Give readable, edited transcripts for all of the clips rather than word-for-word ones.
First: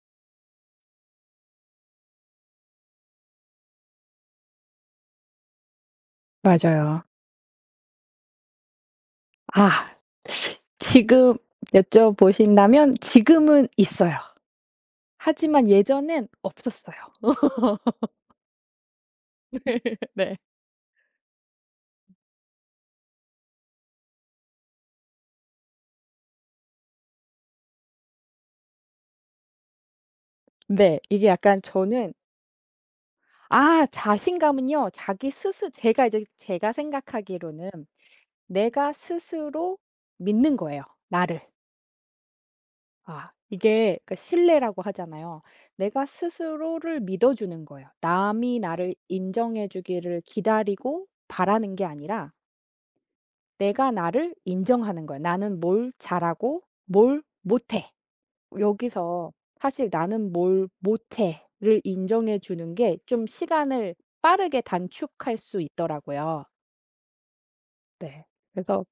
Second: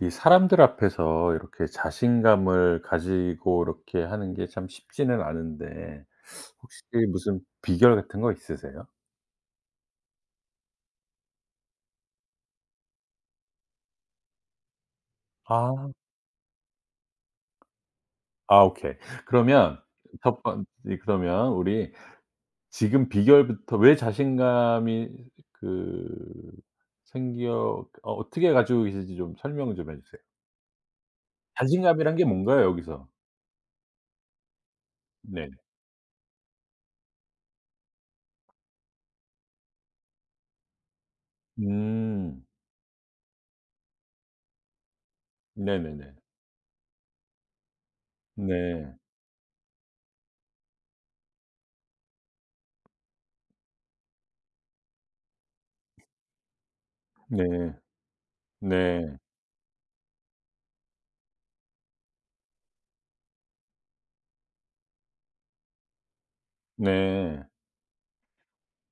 이 사람들 앞에서 이렇게 자신감을 가지고 이렇게 하는 게 참 쉽지는 않은데 혹시 맞아요. 무슨 비결 같은 거 있으세요? 아 지금 여쭤보신다면 지금은 있어요. 하지만 아. 예전엔 없었어요. 아 오케이. 네. 그러면 네. 첫 번 이 그러면 우리 지금 비결부터 왜 자신감이 그 생겨 어 어떻게 가지고 계신지 좀 설명 좀 해 주세요. 네, 이게 약간 저는 자신감이란 게 뭔가요, 여기서? 자신감은요. 자기 네. 스스 제가 생각하기로는 내가 스스로 믿는 거예요, 나를. 음. 이게 그 신뢰라고 하잖아요. 네네, 내가 네. 스스로를 믿어주는 거예요. 남이 나를 네. 인정해 주기를 기다리고 바라는 게 아니라 내가 나를 인정하는 거야. '나는 뭘 잘하고 뭘 네. 못해.' 네. 여기서 사실 '나는 뭘 못해.'를 인정해 주는 게 좀 시간을 빠르게 단축할 수 있더라고요. 네. 네. 그래서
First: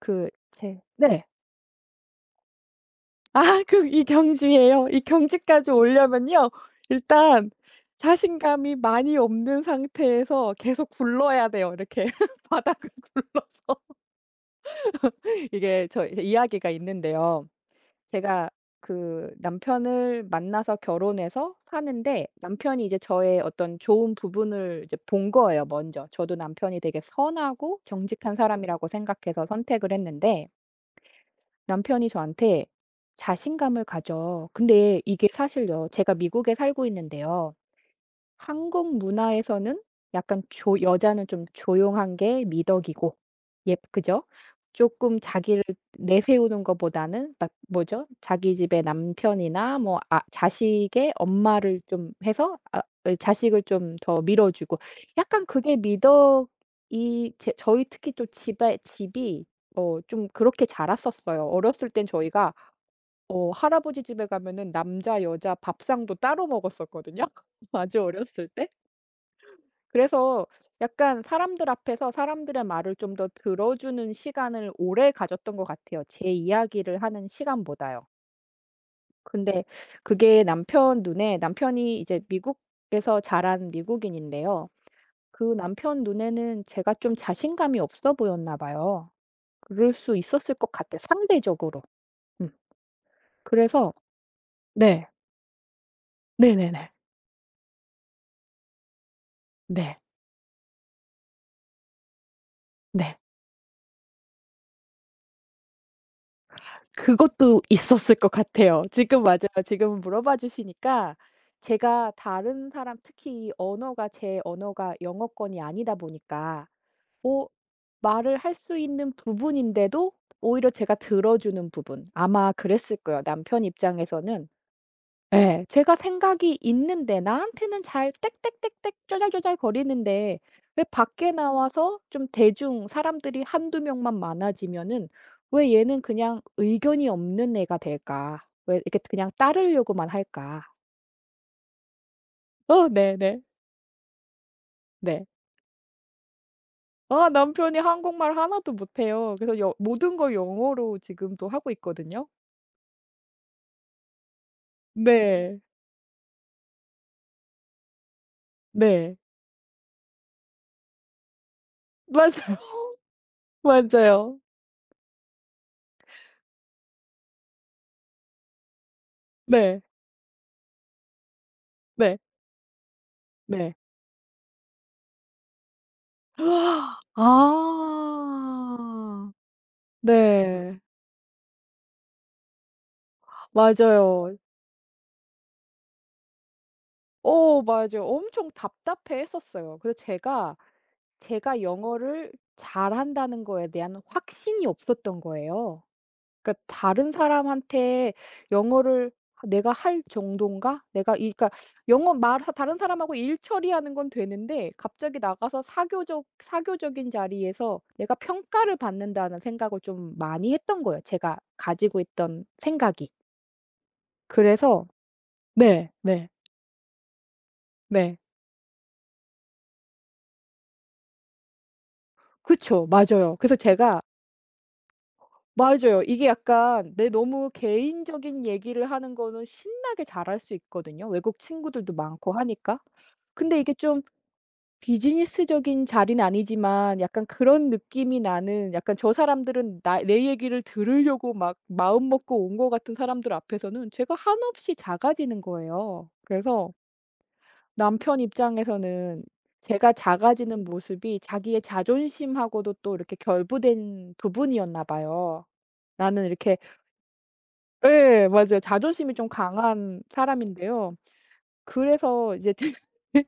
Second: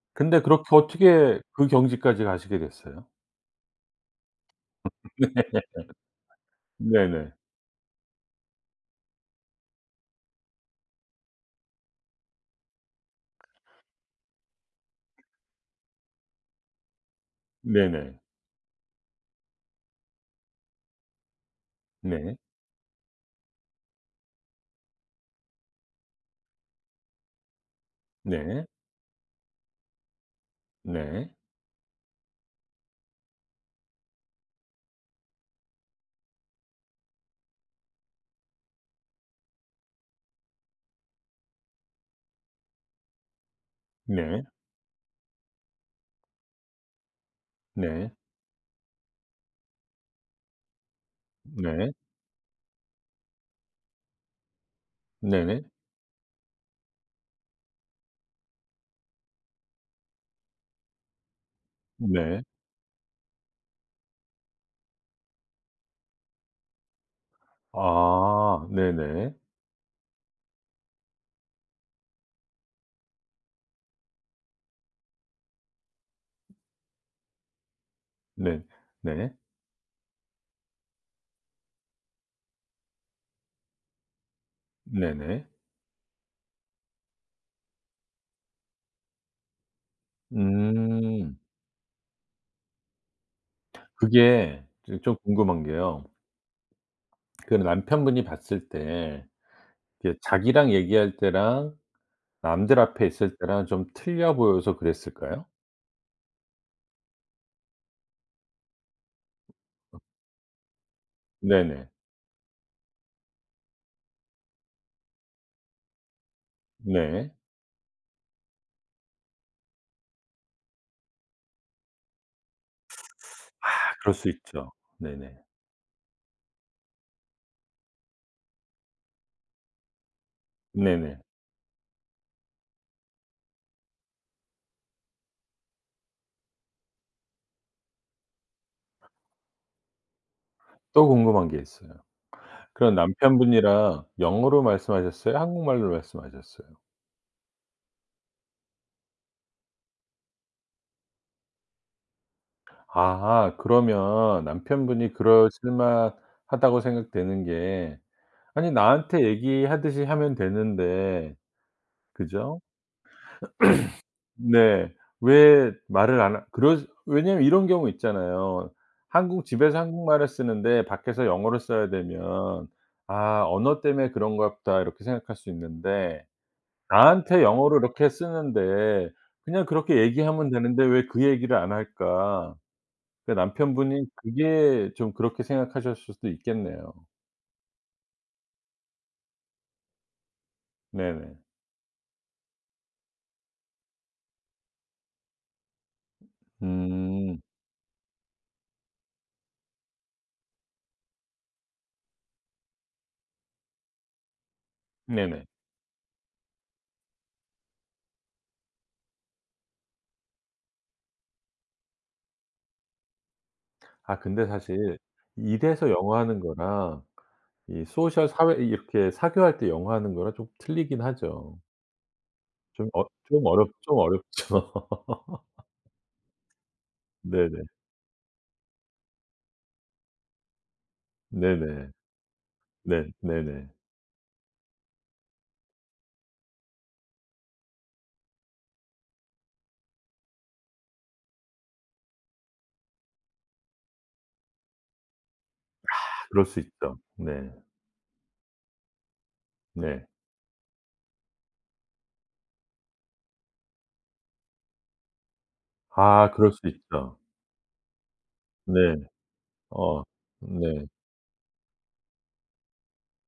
그 근데 그렇게 제 네. 어떻게 그 경지까지 가시게 됐어요? 아 그 이 경지예요. 이 경지까지 네. 오려면요. 네네. 일단 자신감이 많이 없는 상태에서 계속 굴러야 돼요. 이렇게 바닥을 굴러서. 이게 저 이야기가 있는데요. 네네. 제가 그 남편을 만나서 결혼해서 사는데 네. 남편이 이제 저의 어떤 좋은 부분을 이제 본 거예요, 먼저. 저도 남편이 되게 선하고 정직한 네. 사람이라고 생각해서 선택을 했는데 네. 남편이 저한테 "자신감을 가져." 근데 이게 사실요. 제가 미국에 살고 있는데요. 한국 문화에서는 약간 조 여자는 좀 조용한 게 미덕이고 예 그죠? 네. 조금 자기를 내세우는 것보다는 막 뭐죠? 네. 자기 집의 남편이나 뭐 자식의 엄마를 네. 좀 해서 자식을 좀 더 밀어주고 약간 네네. 네. 그게 미덕이 제 저희 특히 또 집에 집이 좀 그렇게 자랐었어요. 어렸을 땐 네. 저희가 할아버지 집에 가면은 남자 여자 밥상도 따로 먹었었거든요 아주 어렸을 때. 아 네네. 그래서 약간 사람들 앞에서 사람들의 말을 좀 더 들어주는 시간을 오래 가졌던 것 같아요, 제 이야기를 하는 시간보다요. 네. 네. 근데 그게 남편 눈에 남편이 이제 미국에서 자란 미국인인데요. 그 네네. 남편 눈에는 제가 좀 자신감이 없어 보였나 봐요. 그럴 수 있었을 것 같아요, 음. 상대적으로. 음. 그래서 그게 저 네. 좀 궁금한 게요. 네네네. 그 남편분이 봤을 때 네. 이게 자기랑 얘기할 때랑 남들 앞에 네. 있을 때랑 좀 틀려 보여서 그랬을까요? 그것도 있었을 것 같아요. 지금 맞아요. 지금 물어봐 주시니까 네네. 제가 다른 사람 특히 언어가 제 언어가 영어권이 아니다 보니까 네. 어 말을 할 수 있는 부분인데도 오히려 제가 들어주는 부분. 아마 그랬을 거예요. 남편 아 그럴 수 입장에서는 있죠. 네네. 예. 제가 생각이 있는데 나한테는 잘 땡땡땡땡 쪼잘쪼잘 거리는데 왜 네네. 밖에 나와서 좀 대중 사람들이 한두 명만 많아지면은 '왜 얘는 그냥 의견이 없는 애가 될까? 왜 이렇게 그냥 따르려고만 할까?' 또 궁금한 게 있어요. 그럼 네네. 남편분이랑 영어로 네. 말씀하셨어요? 한국말로 말씀하셨어요? 남편이 한국말 하나도 못해요. 그래서 여 모든 걸 영어로 지금도 하고 있거든요. 아 그러면 남편분이 네. 그러실 만하다고 생각되는 게 아니, 네. 나한테 얘기하듯이 하면 되는데. 그죠? 맞아요. 맞아요. 네. 왜 말을 안 하 그러 왜냐면 이런 경우 있잖아요. 한국 집에서 네. 한국말을 쓰는데 밖에서 영어를 써야 네. 되면 '아 네. 언어 때문에 그런 것 같다.' 이렇게 생각할 수 있는데 나한테 영어로 이렇게 쓰는데 아. 그냥 그렇게 얘기하면 네. 되는데 왜 그 얘기를 안 할까? 그 남편분이 맞아요. 그게 좀 그렇게 생각하셨을 수도 있겠네요. 오 맞아요. 엄청 답답해했었어요. 그래서 제가, 네네. 제가 영어를 잘한다는 거에 대한 확신이 없었던 거예요. 그러니까 다른 음. 사람한테 영어를 '내가 할정인가 내가 이 그러니까 영어 말 다른 사람하고 일 처리하는 건 되는데 갑자기 네네. 나가서 사교적인 자리에서 내가 평가를 받는다는 생각을 좀 많이 했던 거예요, 제가 가지고 있던 생각이. 아 근데 그래서 사실 일에서 네. 영어 네. 하는 거랑 이 네. 소셜, 사회, 이렇게 사교할 때 영어 하는 거랑 좀 틀리긴 하죠. 그쵸. 맞아요. 그래서 좀 제가 어렵죠. 맞아요. 이게 약간 내 너무 네네. 개인적인 얘기를 하는 거는 신나게 잘할 수 있거든요, 외국 친구들도 네네. 많고 하니까. 네. 근데 네네. 이게 좀 비즈니스적인 자리는 아니지만 약간 그런 느낌이 나는 약간 저 사람들은 나 내 얘기를 들으려고 막 마음먹고 온 것 같은 사람들 앞에서는 제가 한없이 작아지는 거예요. 아 그럴 수 그래서 있죠. 네. 남편 입장에서는 제가 네. 작아지는 모습이 자기의 자존심하고도 또 이렇게 결부된 부분이었나 봐요. 나는 아 그럴 이렇게 수 있죠. 예 맞아요. 네. 자존심이 좀 강한 어. 네. 사람인데요. 그래서 이제 집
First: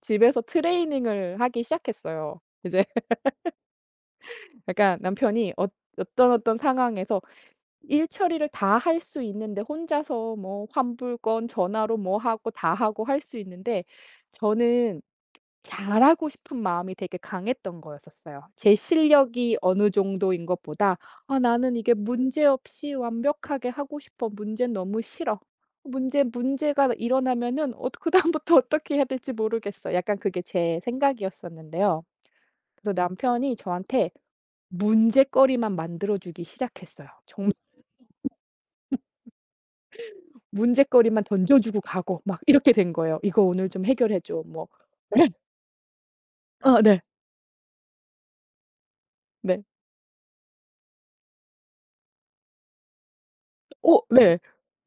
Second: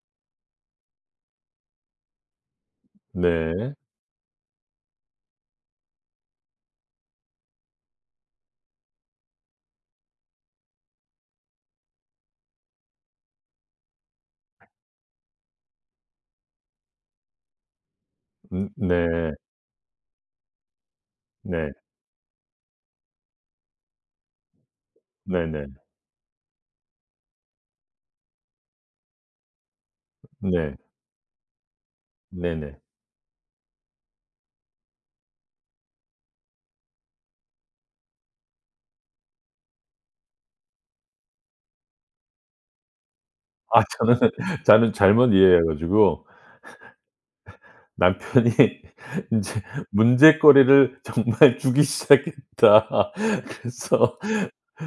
집에서 트레이닝을 하기 시작했어요. 이제 네. 그러니까 남편이 어떤 상황에서 일 처리를 다 할 수 있는데 혼자서 뭐 환불 건 전화로 뭐 하고 다 하고 할 수 있는데 저는 잘하고 싶은 마음이 되게 강했던 거였었어요. 제 네. 실력이 어느 정도인 것보다 네. 나는 이게 문제없이 완벽하게 하고 싶어. 문제는 너무 싫어. 네네. 문제가 일어나면은 그다음부터 어떻게 해야 될지 모르겠어.' 약간 그게 네. 제 생각이었었는데요. 네네. 그래서 남편이 저한테 문제거리만 만들어 주기 시작했어요. 정말 문제거리만 던져 주고 가고 막 이렇게 된 거예요. "이거 오늘 아 좀 해결해 저는 줘." 뭐 저는 네. 잘못 이해해 가지고 네. 남편이 네. 인제 문제거리를 정말 주기 시작했다. 그래서 네.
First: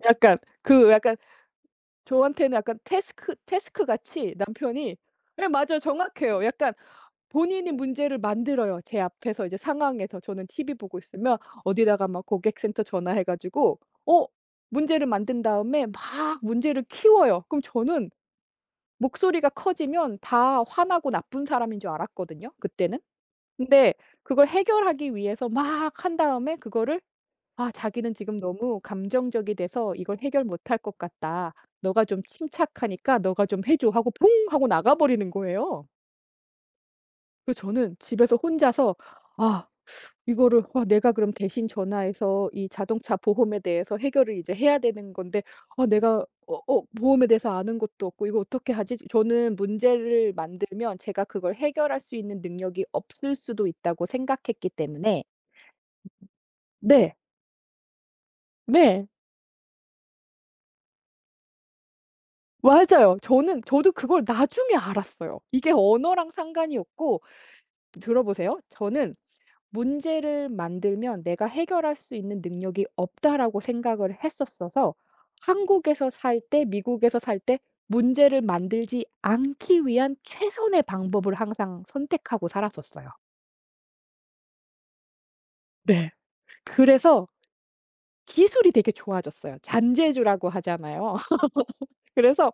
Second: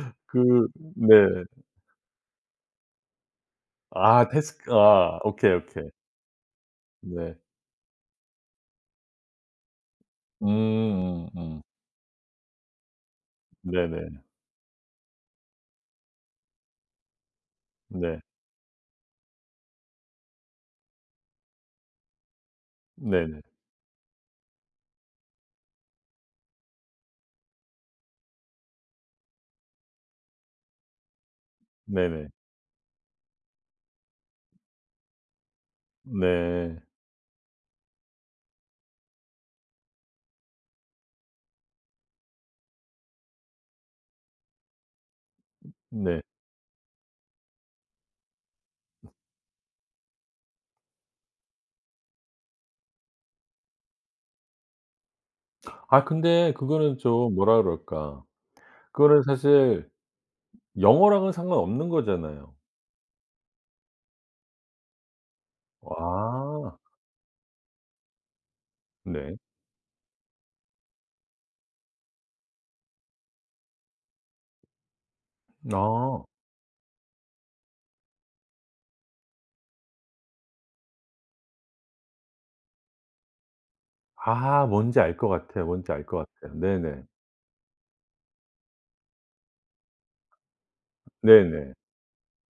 약간 그 그 약간 네. 저한테는 약간 태스크 아 같이 태스크, 남편이 아 예 오케이, 맞아요. 오케이. 정확해요. 약간 네. 본인이 문제를 만들어요. 제 앞에서 이제 상황에서 저는 TV 보고 있으면 음음. 어디다가 막 고객센터 전화해 가지고 어 네네. 문제를 만든 다음에 막 문제를 키워요. 그럼 저는 네. 목소리가 커지면 다 화나고 나쁜 사람인 줄 알았거든요 그때는. 네네. 근데 그걸 해결하기 위해서 막 한 다음에 그거를 자기는 지금 너무 감정적이 돼서 이걸 해결 못할 것 같다. 너가 네네. 좀 네. 네. 침착하니까 너가 좀 해 줘.' 하고 퐁 하고 나가 버리는 거예요. 네, 네, 그 저는 집에서 혼자서 아 이거를 와, 내가 그럼 대신 전화해서 이 자동차 보험에 대해서 해결을 이제 해야 되는 건데 네, 네. 내가 보험에 대해서 아는 것도 없고 이거 어떻게 하지? 저는 문제를 만들면 제가 그걸 해결할 수 있는 능력이 없을 수도 있다고 생각했기 때문에 아 근데 그거는 네. 좀 뭐라 그럴까. 네. 그거는 사실 영어랑은 상관없는 거잖아요. 맞아요. 저는 저도 그걸 나중에 알았어요. 이게 언어랑 상관이 아 없고 들어 보세요. 저는 네. 문제를 만들면 '내가 해결할 수 있는 능력이 없다.'라고 생각을 했었어서 한국에서 아. 살 때 미국에서 살 때 문제를 만들지 않기 위한 최선의 방법을 항상 선택하고 살았었어요. 아 뭔지 알 것 같아요. 뭔지 알 네. 것 같아요. 네네. 그래서 기술이 되게 좋아졌어요. 잔재주라고 하잖아요. 네네. 그래서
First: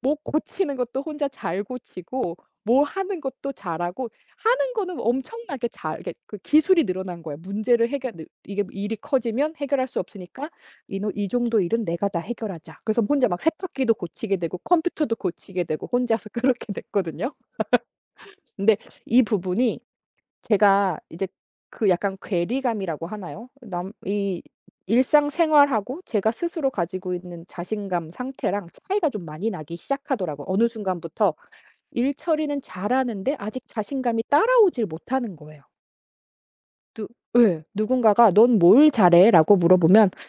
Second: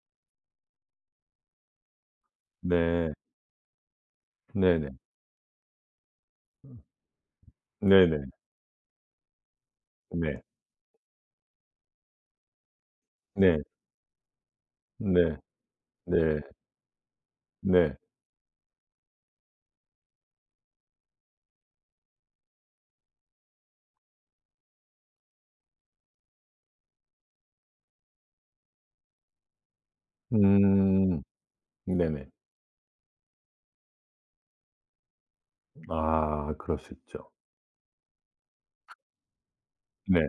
뭐 고치는 것도 혼자 잘 고치고 뭐 네. 하는 것도 잘하고 하는 네네. 거는 엄청나게 잘 이게 그 기술이 늘어난 거예요. 문제를 해결 네네. 이게 일이 커지면 해결할 수 네. 없으니까 이 노 "이 정도 일은 내가 다 해결하자." 그래서 혼자 막 네. 세탁기도 고치게 되고 컴퓨터도 네. 고치게 되고 혼자서 네. 그렇게 됐거든요. 네. 근데 이 부분이 제가 이제 그 약간 괴리감이라고 하나요? 남 이 일상생활하고 제가 스스로 가지고 있는 자신감 상태랑 차이가 좀 많이 나기 시작하더라고요. 어느 음. 순간부터 일 네네. 처리는 잘하는데 아직 자신감이 따라오질 못하는 거예요. 아 그럴 수 누 있죠. 예. 누군가가 "넌 뭘 잘해?"라고 물어보면 네.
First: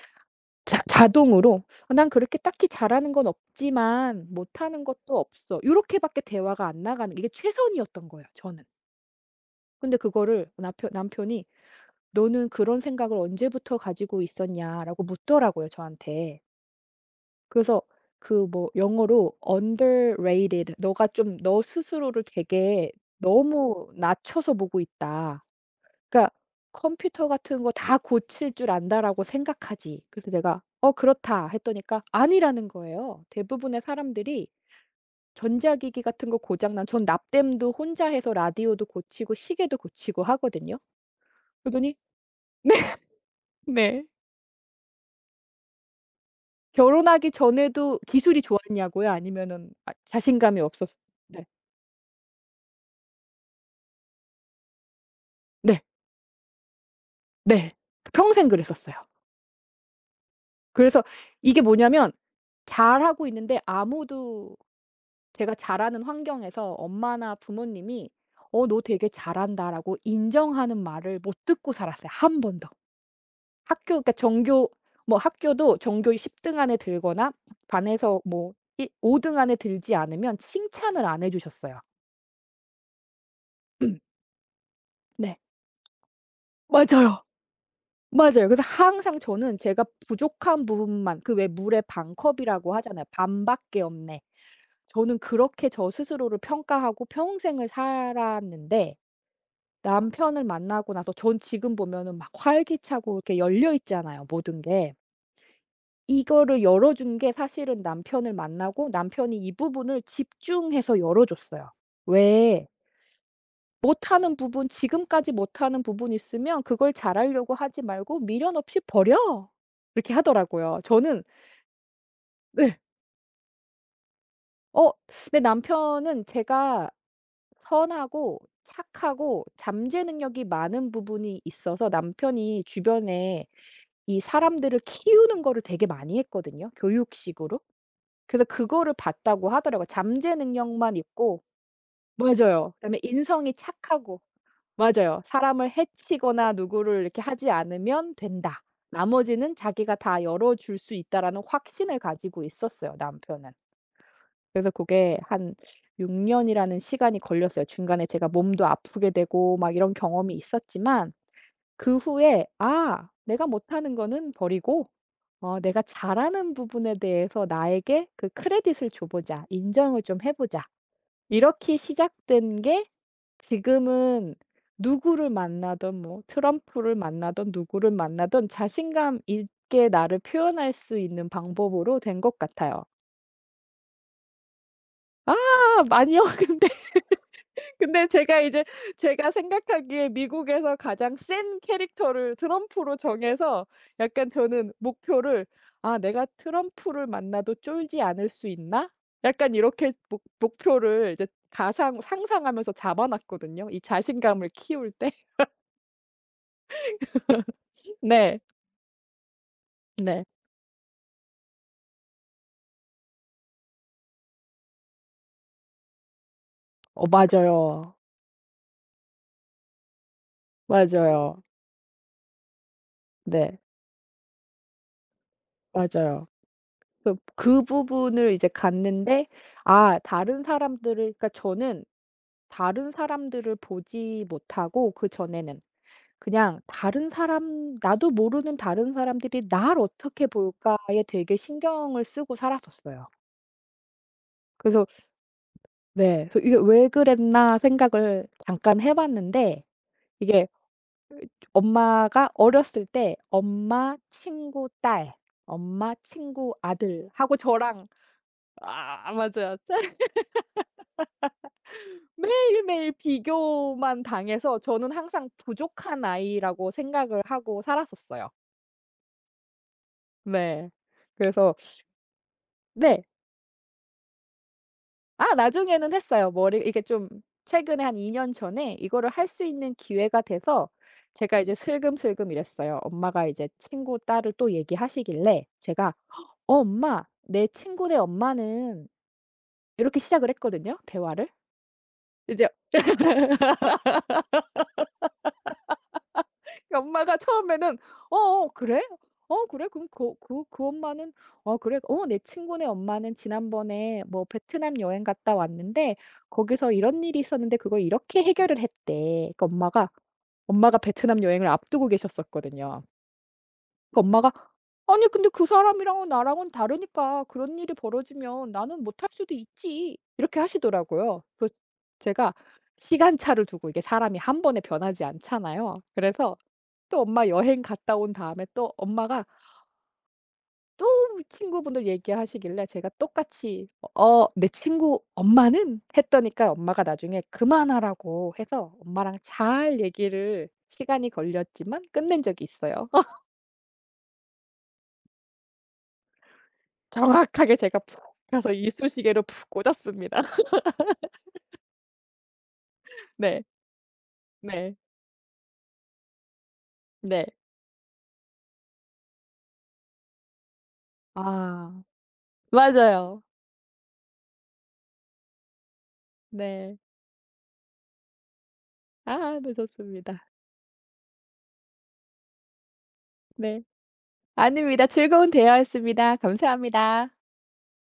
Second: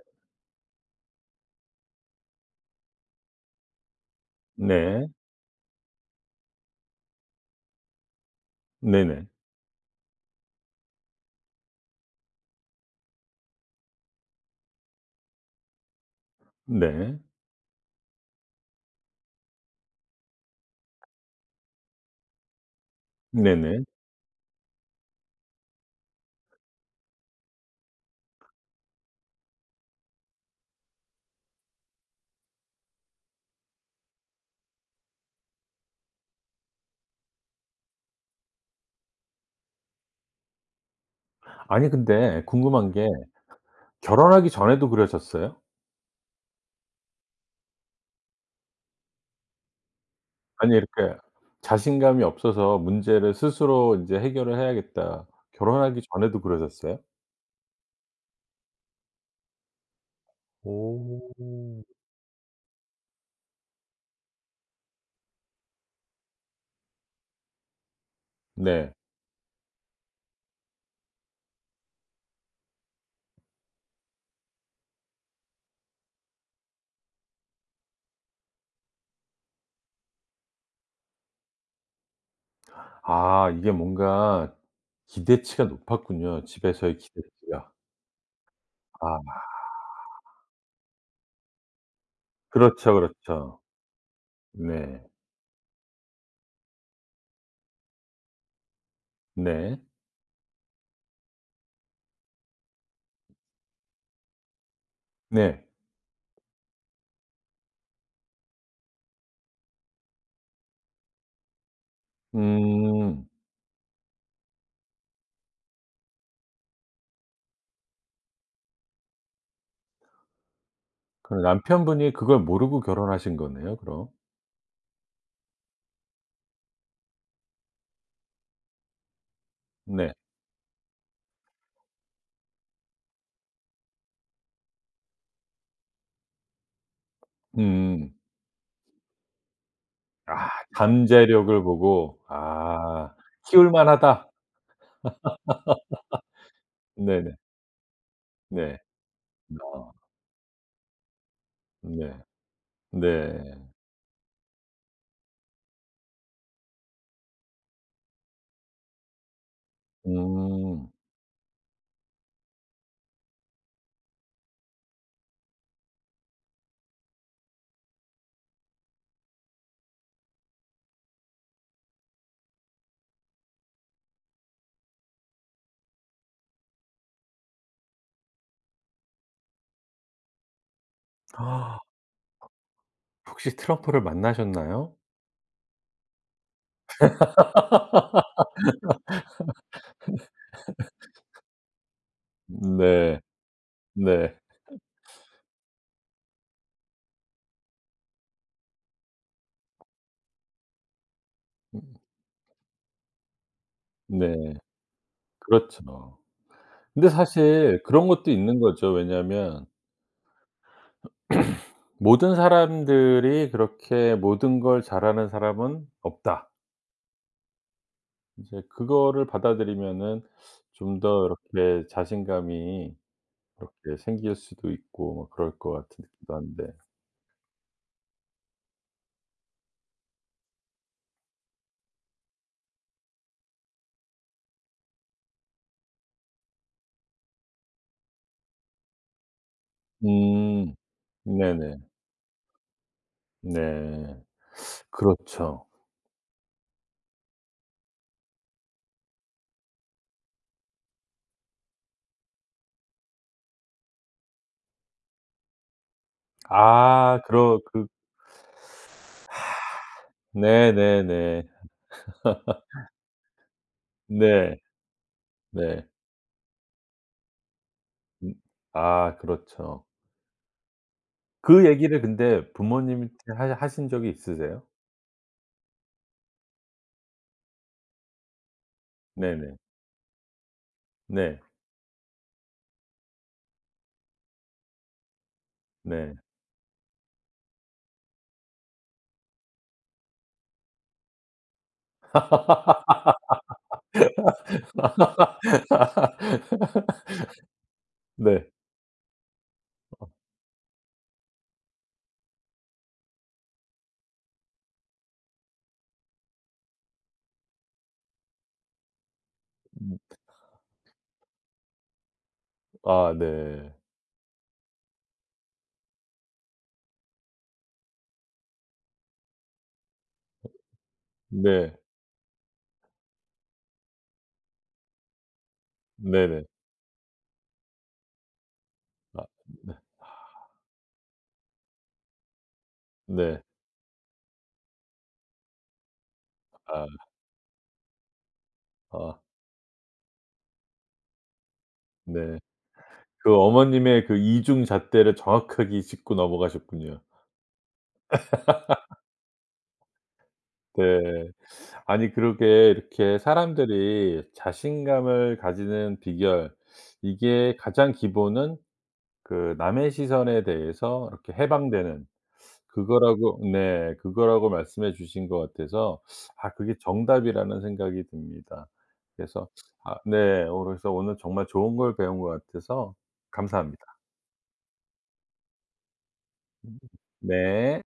자 자동으로 "어, 난 그렇게 딱히 잘하는 건 없지만 못하는 네. 것도 없어." 이렇게 밖에 대화가 안 나가는 게 이게 최선이었던 거예요 저는. 네네. 근데 그거를 남편이 "너는 그런 생각을 언제부터 가지고 있었냐?"라고 묻더라고요, 저한테. 네. 그래서 그 뭐 영어로 "underrated 너가 좀 너 스스로를 되게 네네. 너무 낮춰서 보고 있다. 그러니까 컴퓨터 같은 거 다 고칠 줄 안다."라고 생각하지. 그래서 내가 "어 그렇다." 했더니까 아니라는 거예요. 대부분의 사람들이 전자기기 같은 거 고장 난 전 납땜도 혼자 해서 라디오도 고치고 시계도 고치고 하거든요. 아니 그러더니 근데 궁금한 게 "네네." 결혼하기 전에도 그러셨어요? 결혼하기 전에도 기술이 좋았냐고요? 아니면은 자신감이 아니 없었 이렇게 네. 자신감이 없어서 문제를 스스로 인제 '해결을 해야겠다.' 네. 결혼하기 전에도 그러셨어요? 네. 평생 그랬었어요. 그래서 오. 이게 뭐냐면 잘하고 있는데 아무도 제가 잘하는 환경에서 엄마나 부모님이 "어 너 네. 되게 잘한다."라고 인정하는 말을 못 듣고 살았어요 한 번도. 학교 그러니까 전교 뭐 학교도 전교 10등 안에 들거나 반에서 뭐 일 5등 등 안에 들지 않으면 칭찬을 안 해 주셨어요. 아 이게 뭔가 네. 기대치가 높았군요, 집에서의 맞아요. 기대치가. 맞아요. 그래서 항상 아 저는 제가 부족한 부분만 그 왜 물에 반 컵이라고 그렇죠, 하잖아요. 그렇죠. '반밖에 없네.' 네. 저는 그렇게 저 스스로를 평가하고 평생을 살았는데 네. 남편을 만나고 나서 전 지금 보면은 막 활기차고 이렇게 열려 있잖아요, 모든 게. 네. 이거를 열어 준 게 사실은 남편을 만나고 남편이 이 부분을 집중해서 열어 줬어요. 왜 음. 못하는 부분 지금까지 못하는 부분 있으면 그걸 잘하려고 하지 말고 미련 없이 버려. 이렇게 하더라고요. 저는 그럼 남편분이 그걸 네. 모르고 결혼하신 거네요, 그럼. 어 내 남편은 제가 선하고 착하고 잠재 네. 능력이 많은 부분이 있어서 남편이 주변에 이 사람들을 키우는 거를 되게 많이 했거든요, 교육식으로. 음. 그래서 그거를 봤다고 하더라고요. 잠재 아 능력만 있고 잠재력을 보고 맞아요. 그다음에 '아 인성이 키울 착하고 만하다.' 맞아요. '사람을 해치거나 누구를 이렇게 네네. 하지 않으면 된다. 네. 나머지는 어 자기가 다 열어 줄 수 있다.'라는 확신을 네. 가지고 있었어요 남편은. 네. 그래서 그게 한 6년 년이라는 시간이 걸렸어요. 중간에 제가 몸도 아프게 되고 막 이런 경험이 음. 있었지만 그 후에 내가 못하는 거는 버리고 내가 잘하는 부분에 대해서 나에게 그 크레딧을 줘 보자. 인정을 좀 해 보자.' 이렇게 시작된 게 지금은 누구를 만나든 뭐 트럼프를 만나든 누구를 만나든 자신감 있게 나를 표현할 수 있는 아 방법으로 된 것 같아요. 혹시 트럼프를 만나셨나요? 아 아니요. 근데 근데 제가 이제 제가 생각하기에 미국에서 가장 센 캐릭터를 트럼프로 네. 정해서 약간 네. 저는 목표를 내가 트럼프를 만나도 쫄지 않을 수 있나?' 약간 이렇게 목 목표를 이제 가상 상상하면서 잡아 놨거든요, 이 자신감을 네. 키울 때. 그렇죠. 근데 사실 그런 것도 네. 있는 거죠. 왜냐하면 네. 모든 사람들이 그렇게 모든 걸 잘하는 사람은 없다. 맞아요. 이제 그거를 받아들이면은 좀 더 맞아요. 이렇게 자신감이 네. 이렇게 생길 수도 있고 뭐 그럴 것 같은 맞아요. 느낌도 한데. 그 부분을 이제 갔는데 다른 사람들을 그러니까 저는 다른 사람들을 보지 못하고 그전에는 그냥 다른 사람 나도 모르는 다른 사람들이 '날 어떻게 음. 볼까.'에 되게 네네. 신경을 쓰고 살았었어요. 네. 그래서 그렇죠. 네. 그래서 이게 '왜 그랬나.' 생각을 잠깐 해 봤는데 이게 엄마가 어렸을 때 엄마, 친구, 딸, 엄마, 친구, 아들 아 하고 그러 그 저랑 맞아요. 네네네. 매일매일 비교만 네. 당해서 저는 항상 네. 부족한 아이라고 생각을 하고 살았었어요. 음. 아 그렇죠. 네. 그래서 그 얘기를 근데 네. 부모님한테 하 하신 적이 있으세요? 나중에는 했어요. 머리 이게 좀 최근에 한 2년 전에 이거를 할 수 네네. 있는 기회가 돼서 제가 네. 이제 슬금슬금 이랬어요. 엄마가 이제 친구 딸을 또 얘기하시길래 제가 네. "어 엄마, 내 친구네 엄마는" 이렇게 시작을 했거든요, 대화를. 이제 엄마가 처음에는 "어어 네. 그래? 어 그래? 그럼 그 그 그 엄마는 어 그래? 어 내 친구네 엄마는 지난번에 뭐 베트남 여행 갔다 왔는데 거기서 이런 일이 있었는데 그걸 이렇게 해결을 했대." 그 엄마가 음. 엄마가 베트남 여행을 앞두고 계셨었거든요. 아 네. 그 엄마가 "아니 근데 그 사람이랑은 나랑은 다르니까 그런 일이 벌어지면 나는 못할 수도 있지." 이렇게 하시더라고요. 그 네. 제가 시간차를 두고 이게 사람이 한 번에 변하지 않잖아요. 그래서 네네. 또 엄마 여행 갔다 온 다음에 또 아 엄마가 네. 또 친구분들 얘기하시길래 제가 네. 똑같이 "어 "어, 내 친구 엄마는?" 했더니까 엄마가 아 나중에 "그만하라."고 해서 아 엄마랑 잘 얘기를 시간이 걸렸지만 끝낸 네. 적이 있어요. 그 어머님의 그 이중 잣대를 정확하게 짚고 넘어가셨군요. 정확하게 제가 푹 가서 이쑤시개로 푹 꽂았습니다. 네. 아니 그러게, 이렇게 네. 사람들이 네. 자신감을 가지는 비결 네. 이게 가장 기본은 그 남의 시선에 대해서 이렇게 아 해방되는 맞아요. 그거라고, 네 그거라고 말씀해 주신 것 같아서 아 그게 네. 정답이라는 생각이 듭니다. 그래서 아 늦었습니다. 네. 어 그래서 오늘 정말 좋은 걸 배운 것 같아서 네. 감사합니다. 아닙니다. 즐거운 대화였습니다. 음. 감사합니다. 네.